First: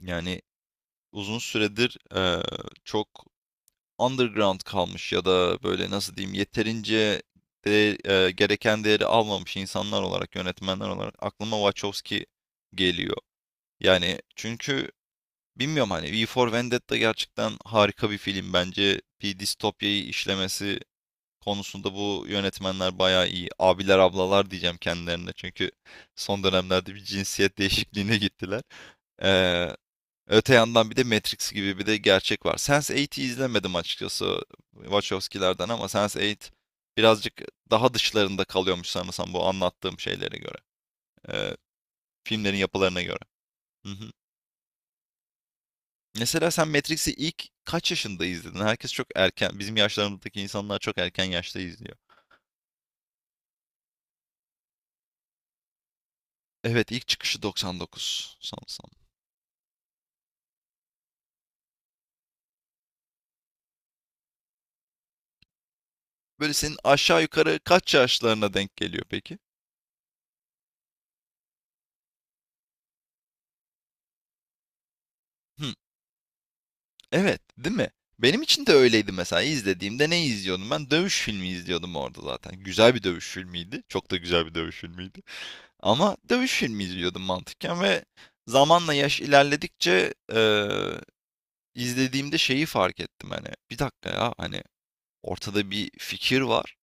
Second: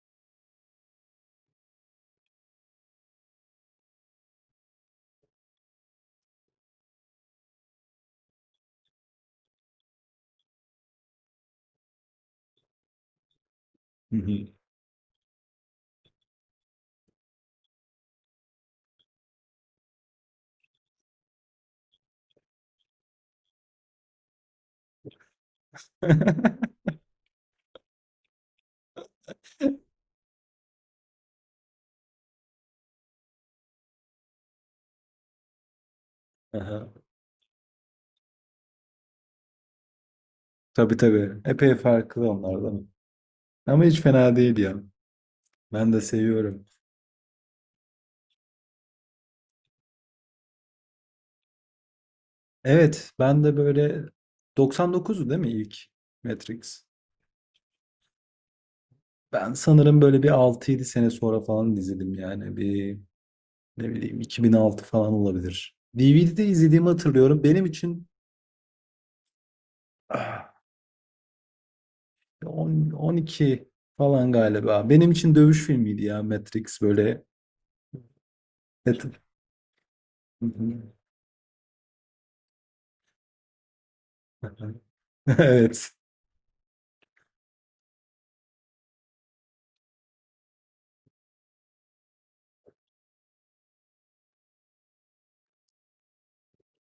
Yani uzun süredir çok underground kalmış ya da böyle nasıl diyeyim yeterince de, gereken değeri almamış insanlar olarak, yönetmenler olarak aklıma Wachowski geliyor. Hı Yani hı. çünkü bilmiyorum hani V for Vendetta gerçekten harika bir film. Bence bir distopyayı işlemesi konusunda bu yönetmenler bayağı iyi. Abiler ablalar diyeceğim kendilerine çünkü son dönemlerde bir cinsiyet değişikliğine gittiler. Eee, Öte yandan bir de Matrix gibi bir de gerçek var. Sense8'i izlemedim açıkçası Wachowski'lerden ama sense Eight Aha. birazcık daha dışlarında kalıyormuş sanırsam bu anlattığım şeylere göre. Tabii tabii. Ee, Epey farklı filmlerin onlardan. yapılarına göre. Ama Hı hiç hı. fena değil ya. Ben de Mesela seviyorum. sen Matrix'i ilk kaç yaşında izledin? Herkes çok erken, bizim yaşlarımızdaki insanlar çok erken yaşta izliyor. Evet, ben de böyle 99'u değil mi ilk Matrix? Evet, ilk çıkışı 99 sanırsam. Ben sanırım böyle bir 6-7 sene sonra falan izledim yani. Bir ne bileyim 2006 falan olabilir. DVD'de Böyle senin izlediğimi aşağı hatırlıyorum. yukarı Benim kaç için yaşlarına denk geliyor peki? ah, 10, 12 falan galiba. Benim için Hı. dövüş filmiydi ya Matrix böyle. Evet, değil mi? Benim için de Evet. öyleydi mesela. İzlediğimde ne izliyordum ben? Dövüş filmi izliyordum orada zaten. Güzel bir dövüş filmiydi. Çok da güzel bir dövüş filmiydi. Evet. Ama dövüş filmi izliyordum mantıken ve zamanla yaş ilerledikçe izlediğimde şeyi fark ettim hani. Bir dakika ya hani ortada bir fikir var.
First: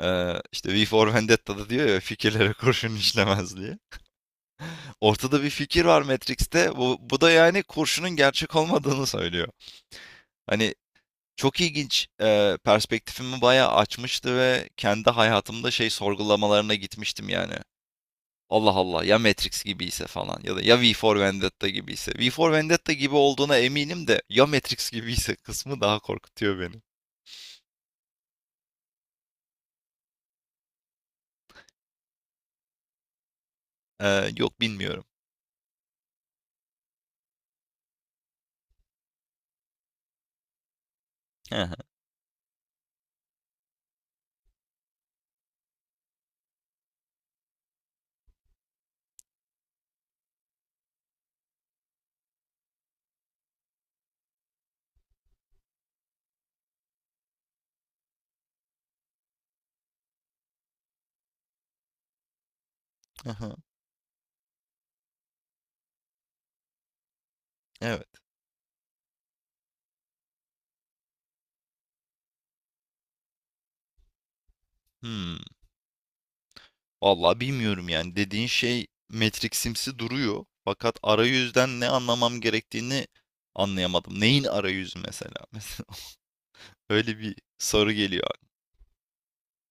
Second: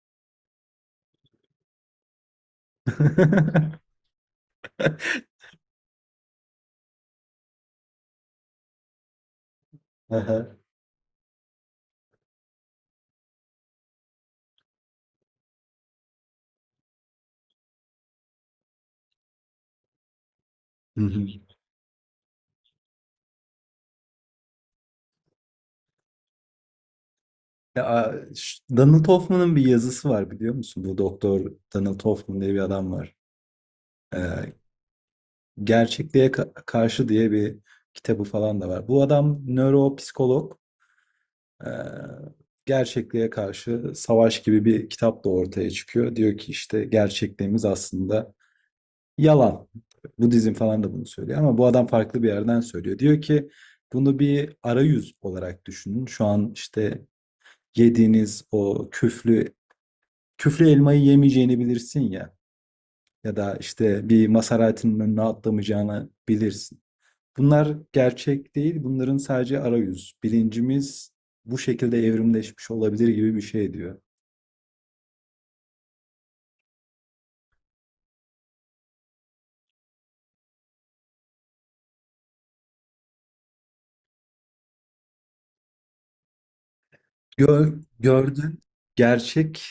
İşte V for Vendetta'da diyor ya fikirlere kurşun işlemez diye. Ortada bir fikir var Matrix'te. Bu da yani kurşunun gerçek olmadığını söylüyor. Hı hı. Hani çok ilginç, perspektifimi bayağı açmıştı ve kendi hayatımda şey sorgulamalarına gitmiştim yani. Allah Allah ya Matrix gibiyse falan ya da ya V Hı for hı. Vendetta gibiyse. V for Vendetta gibi olduğuna eminim de ya Matrix gibiyse kısmı daha korkutuyor beni. Ya, Donald Hoffman'ın bir yazısı var biliyor musun? Bu doktor Donald Hoffman diye bir adam var. Eee, Ee, yok bilmiyorum. Gerçekliğe Karşı diye bir kitabı falan da var. Bu adam nöropsikolog. Hı Ee, hı, gerçekliğe karşı savaş gibi bir kitap da ortaya çıkıyor. Diyor ki işte gerçekliğimiz aslında yalan. Budizm falan da bunu söylüyor ama bu adam farklı bir yerden söylüyor. Diyor ki bunu bir arayüz olarak düşünün. Şu an işte yediğiniz o küflü küflü elmayı yemeyeceğini bilirsin ya hı ya da hı. işte bir Maserati'nin önüne atlamayacağını bilirsin. Bunlar Evet. gerçek değil. Bunların sadece arayüz. Bilincimiz bu şekilde evrimleşmiş olabilir gibi bir şey diyor. Hımm. Vallahi bilmiyorum yani dediğin şey Matrix'imsi duruyor fakat arayüzden ne anlamam gerektiğini anlayamadım. Neyin arayüzü mesela? Mesela öyle bir Gör, soru geliyor. gördün. Gerçek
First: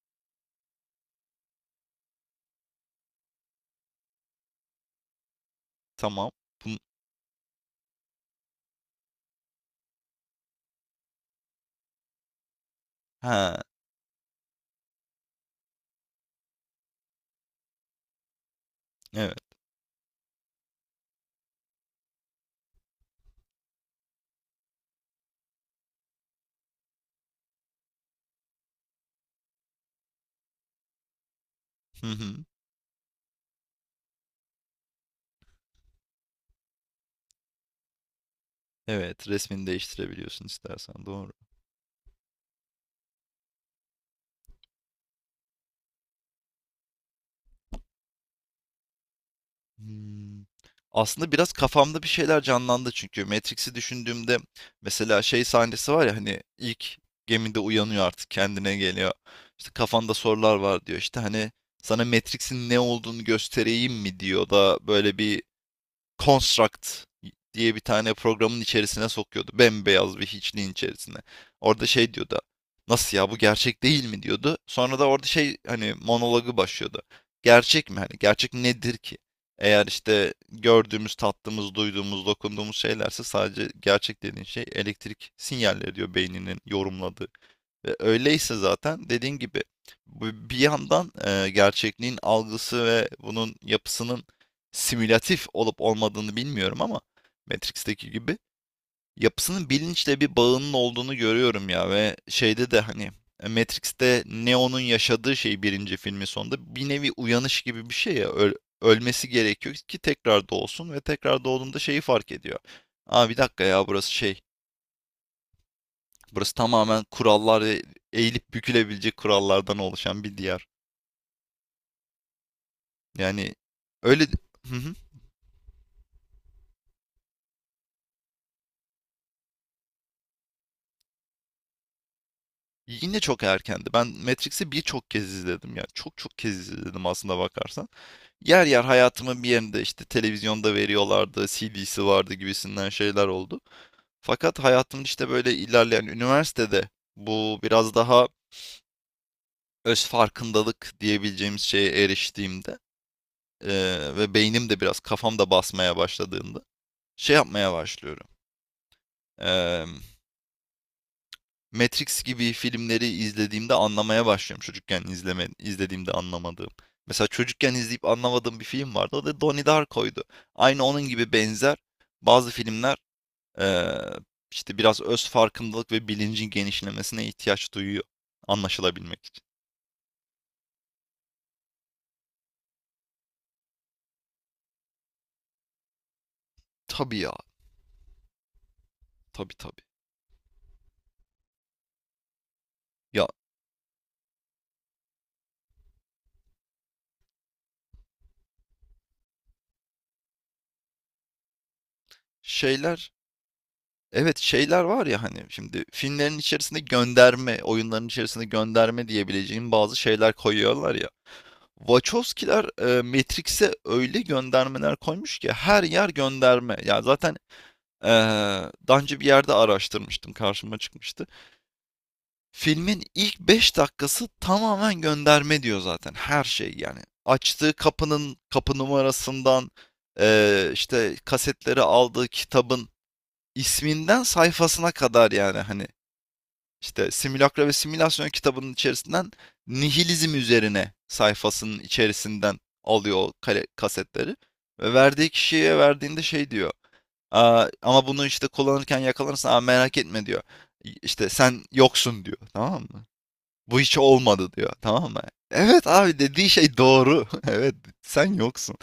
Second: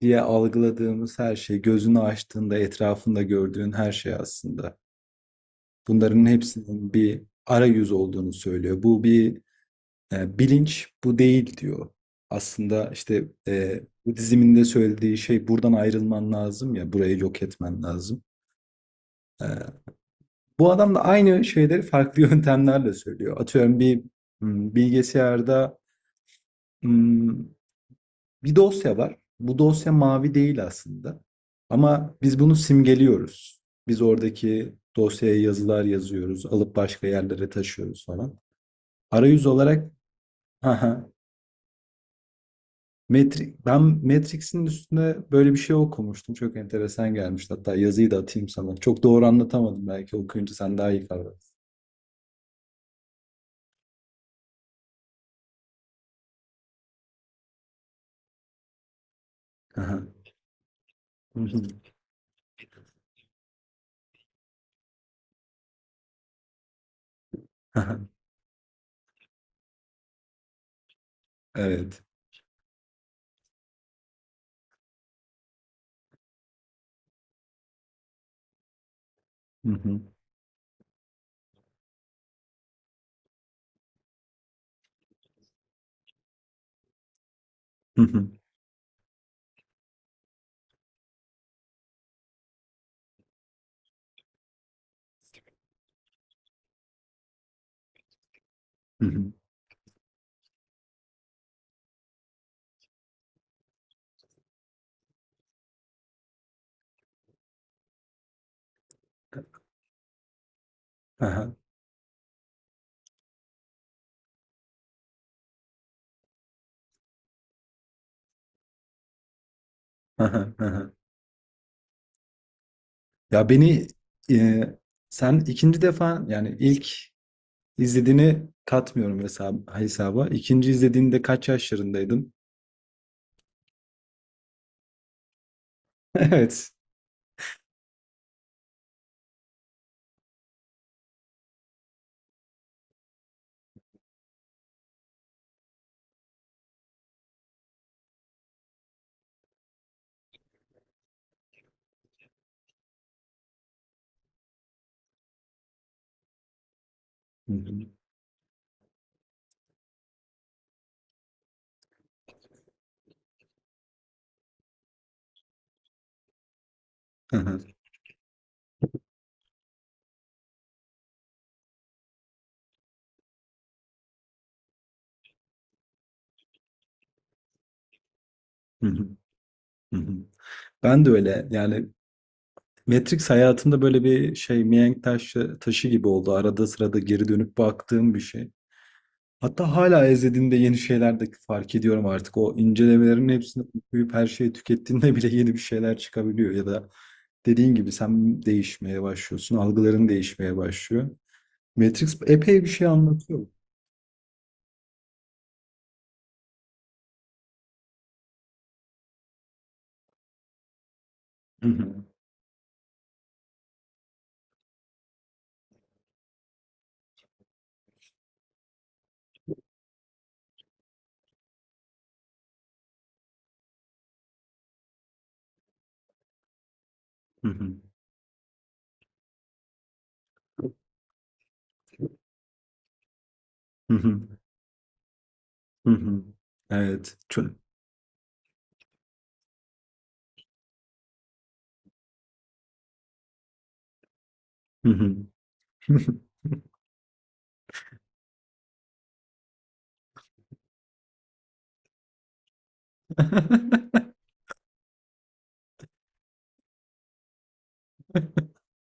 diye algıladığımız her şey, gözünü açtığında etrafında gördüğün her şey aslında. Bunların Tamam. Bun hepsinin bir arayüz olduğunu söylüyor. Bu bir bilinç, bu değil diyor. Aslında işte He, bu diziminde söylediği şey buradan ayrılman lazım ya, burayı yok etmen lazım. evet. E, bu adam da aynı şeyleri farklı yöntemlerle söylüyor. Atıyorum bir bilgisayarda m, bir dosya var. Bu dosya mavi değil aslında. Hı Ama hı. biz bunu simgeliyoruz. Biz oradaki dosyaya yazılar yazıyoruz, alıp başka yerlere taşıyoruz falan. Evet, Arayüz resmini olarak değiştirebiliyorsun istersen, haha, doğru. Ben Matrix'in üstünde böyle bir şey okumuştum. Çok enteresan gelmişti. Hatta yazıyı da atayım sana. Çok doğru anlatamadım. Belki Hımm. okuyunca sen daha iyi Aslında biraz kavrarsın. kafamda bir şeyler canlandı çünkü Matrix'i düşündüğümde mesela şey sahnesi var ya, hani, ilk gemide uyanıyor artık kendine geliyor. İşte, Haha. "Kafanda sorular var." diyor. İşte, hani, "Sana Matrix'in ne olduğunu göstereyim mi?" diyor da böyle bir Construct diye bir Haha. tane programın içerisine sokuyordu. Bembeyaz bir hiçliğin içerisine. Orada Evet. şey diyordu. Nasıl ya, bu gerçek değil mi diyordu. Sonra da orada şey hani monologu başlıyordu. Gerçek mi? Hani gerçek nedir ki? Hı Eğer hı. işte gördüğümüz, tattığımız, duyduğumuz, dokunduğumuz şeylerse, sadece gerçek dediğin şey elektrik sinyalleri diyor beyninin yorumladığı. Hı hı. Öyleyse zaten dediğin gibi bir yandan gerçekliğin algısı ve bunun yapısının simülatif olup olmadığını bilmiyorum ama Matrix'teki gibi Hı hı. yapısının bilinçle bir bağının olduğunu görüyorum ya, ve şeyde de hani Matrix'te Neo'nun yaşadığı şey birinci filmin sonunda bir nevi uyanış gibi bir şey ya, ölmesi gerekiyor ki tekrar doğsun ve tekrar Aha, doğduğunda şeyi fark ediyor. Aa bir dakika ya, burası şey. Burası tamamen kurallar ve eğilip bükülebilecek kurallardan oluşan bir aha, diyar. aha. Ya Yani beni öyle. e, Hı hı. sen ikinci defa yani ilk izlediğini katmıyorum hesaba. İkinci izlediğinde kaç yaşlarındaydın? Yine çok erkendi. Ben Matrix'i birçok kez izledim ya. Çok çok kez Evet. izledim aslında bakarsan. Yer yer hayatımın bir yerinde işte televizyonda veriyorlardı, CD'si vardı gibisinden şeyler oldu. Fakat hayatımın işte böyle ilerleyen üniversitede bu biraz daha öz farkındalık diyebileceğimiz şeye eriştiğimde, ve beynim de biraz kafam da basmaya başladığında şey Hı yapmaya hı, başlıyorum. eee, Matrix gibi filmleri izlediğimde anlamaya başlıyorum. Çocukken izleme, izlediğimde anlamadığım. Mesela aha, çocukken izleyip anlamadığım bir film vardı. O da Donnie Darko'ydu. Aynı onun gibi benzer bazı filmler eee, işte biraz öz farkındalık ve bilincin genişlemesine ihtiyaç duyuyor hı hı, anlaşılabilmek için. hı hı. Ben de öyle yani Matrix hayatımda böyle bir şey mihenk taşı gibi oldu. Arada sırada Tabii geri ya, dönüp baktığım bir şey. tabii Hatta tabii. hala izlediğimde yeni şeyler de fark ediyorum artık. O Ya incelemelerin hepsini okuyup her şeyi tükettiğinde bile yeni bir şeyler çıkabiliyor. Ya da dediğin gibi sen değişmeye başlıyorsun. Algıların değişmeye başlıyor. Matrix epey bir şey şeyler, anlatıyor. evet şeyler var ya hani şimdi filmlerin içerisinde gönderme, oyunların içerisinde gönderme diyebileceğim bazı şeyler koyuyorlar ya. Hı hı, Wachowskiler Matrix'e öyle göndermeler koymuş ki her yer gönderme. Yani zaten e, daha önce bir yerde araştırmıştım, karşıma çıkmıştı. Filmin ilk 5 dakikası tamamen gönderme diyor zaten, her şey yani. hı Açtığı hı, kapının kapı numarasından işte kasetleri aldığı kitabın hı hı, isminden sayfasına kadar yani hani hı hı. işte Evet. Simülakra ve Simülasyon kitabının içerisinden nihilizm üzerine sayfasının içerisinden alıyor o kasetleri. Hı Ve hı. verdiği kişiye verdiğinde şey diyor. "Aa, ama bunu işte kullanırken yakalanırsan, aa, merak etme" diyor. İşte sen yoksun diyor. Tamam mı? Bu hiç olmadı diyor. Tamam mı? Evet abi, dediği şey doğru. Evet, sen yoksun.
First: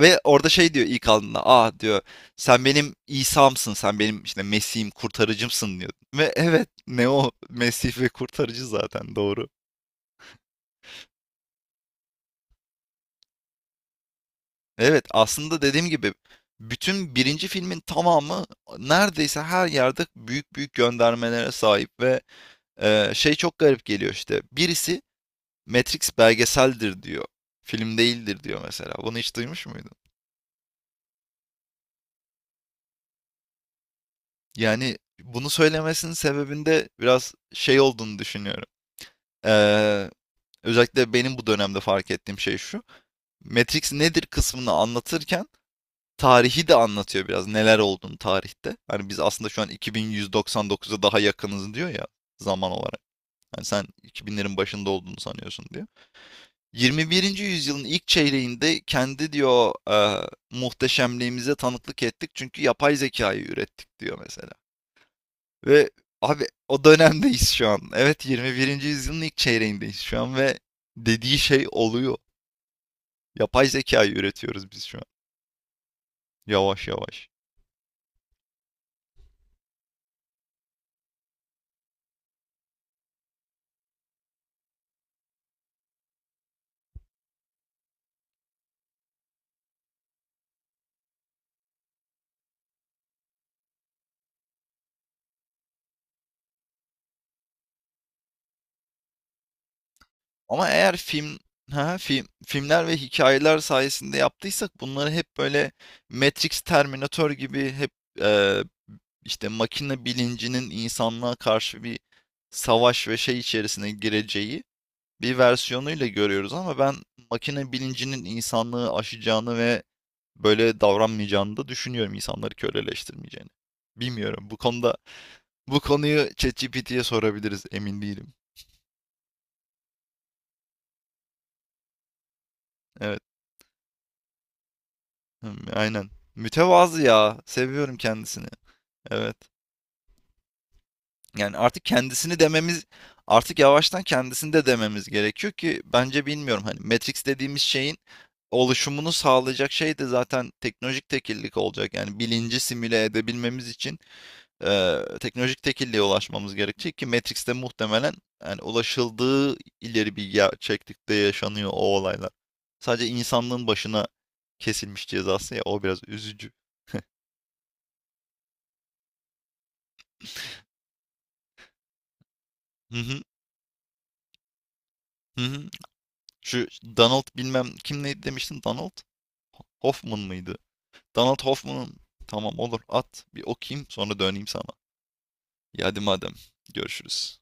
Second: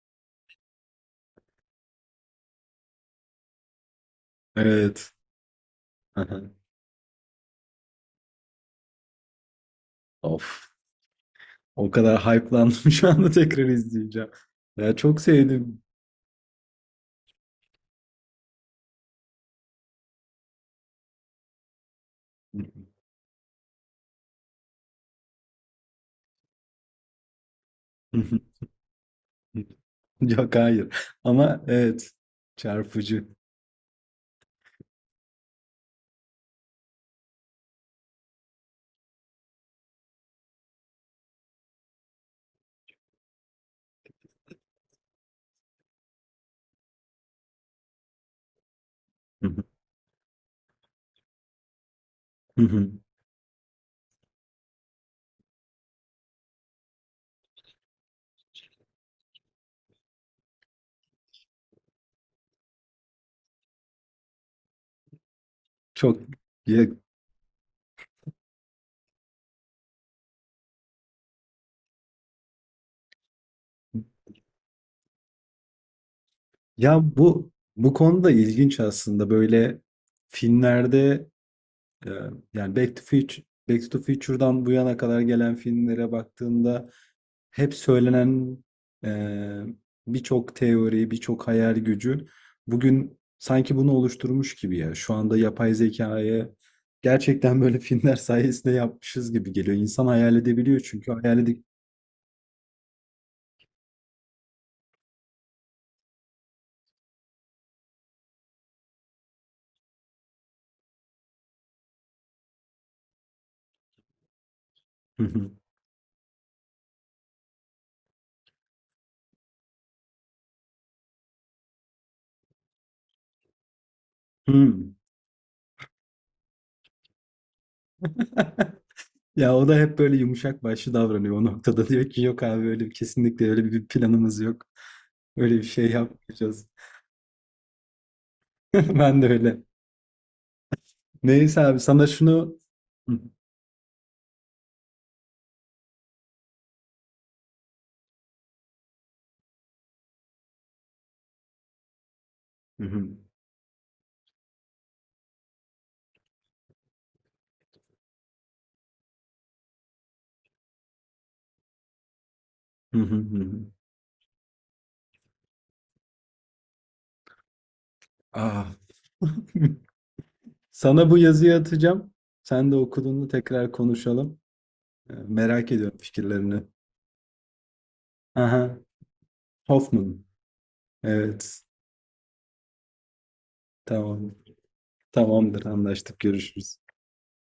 Ve orada şey diyor ilk aldığında. Ah diyor, sen benim İsa'msın. Sen benim işte Mesih'im, Evet. kurtarıcımsın diyor. Ve Aha. evet, ne o Mesih ve kurtarıcı zaten doğru. Of. O kadar hype'landım şu anda tekrar izleyeceğim. Ya Evet çok aslında sevdim. dediğim gibi bütün birinci filmin tamamı neredeyse her yerde büyük büyük göndermelere sahip ve şey çok garip geliyor işte. Birisi Matrix belgeseldir diyor. Film değildir diyor mesela. Bunu hiç duymuş muydun? Yok hayır. Ama evet çarpıcı. Yani bunu söylemesinin sebebinde biraz şey olduğunu düşünüyorum. Ee, özellikle benim bu dönemde fark ettiğim şey şu. Matrix nedir kısmını anlatırken tarihi de anlatıyor biraz. Neler olduğunu tarihte. Hani biz aslında şu an 2199'a daha yakınız diyor ya, Hı zaman hı. olarak. Yani sen 2000'lerin başında olduğunu sanıyorsun diyor. 21. yüzyılın ilk çeyreğinde kendi diyor muhteşemliğimize tanıklık ettik çünkü yapay zekayı ürettik diyor mesela. Ve Çok abi o ya, dönemdeyiz şu an. Evet, 21. yüzyılın ilk çeyreğindeyiz şu an ve dediği şey oluyor. Yapay zekayı üretiyoruz biz şu an. Yavaş ya yavaş. bu bu konuda ilginç aslında böyle filmlerde e, yani Back to Future'dan bu yana kadar gelen filmlere baktığında hep söylenen eee, birçok teori, birçok hayal gücü bugün sanki bunu oluşturmuş gibi ya. Şu anda yapay zekayı gerçekten böyle filmler sayesinde yapmışız gibi geliyor. İnsan hayal Ama edebiliyor eğer çünkü hayal edip... filmler ve hikayeler sayesinde yaptıysak bunları hep böyle Matrix, Terminator gibi hep e, işte makine bilincinin insanlığa karşı bir savaş ve şey içerisine gireceği bir versiyonuyla görüyoruz, ama ben makine bilincinin insanlığı aşacağını ve böyle davranmayacağını da düşünüyorum, insanları köleleştirmeyeceğini. Bilmiyorum. Bu Hmm. konuda bu konuyu ChatGPT'ye sorabiliriz. Emin değilim. Ya o da hep böyle yumuşak başlı davranıyor o noktada. Diyor ki yok abi öyle Evet. kesinlikle öyle bir planımız yok. Öyle Hı, bir şey aynen. yapmayacağız. Mütevazı ya. Seviyorum kendisini. Ben de Evet. öyle. Yani Neyse abi sana şunu... Hı artık yavaştan kendisini de dememiz gerekiyor ki, bence bilmiyorum hani Matrix dediğimiz şeyin oluşumunu sağlayacak şey de zaten teknolojik tekillik olacak. Yani bilinci simüle hı. edebilmemiz için teknolojik tekilliğe ulaşmamız gerekecek ki Matrix'te muhtemelen, yani ulaşıldığı ileri bir gerçeklikte yaşanıyor o olaylar. Hı Sadece hı. Hı hı. insanlığın başına kesilmiş cezası ya, o biraz üzücü. Ah. Sana bu yazıyı atacağım. Sen de Hı hı, okuduğunda tekrar konuşalım. Hı hı. Merak ediyorum fikirlerini. Şu Donald bilmem kim neydi demiştin, Aha, Donald Hoffman Hoffman. mıydı? Donald Evet, Hoffman'ın, tamam olur, at bir okuyayım sonra tamam. döneyim sana. Tamamdır, Ya hadi anlaştık. madem, Görüşürüz. görüşürüz.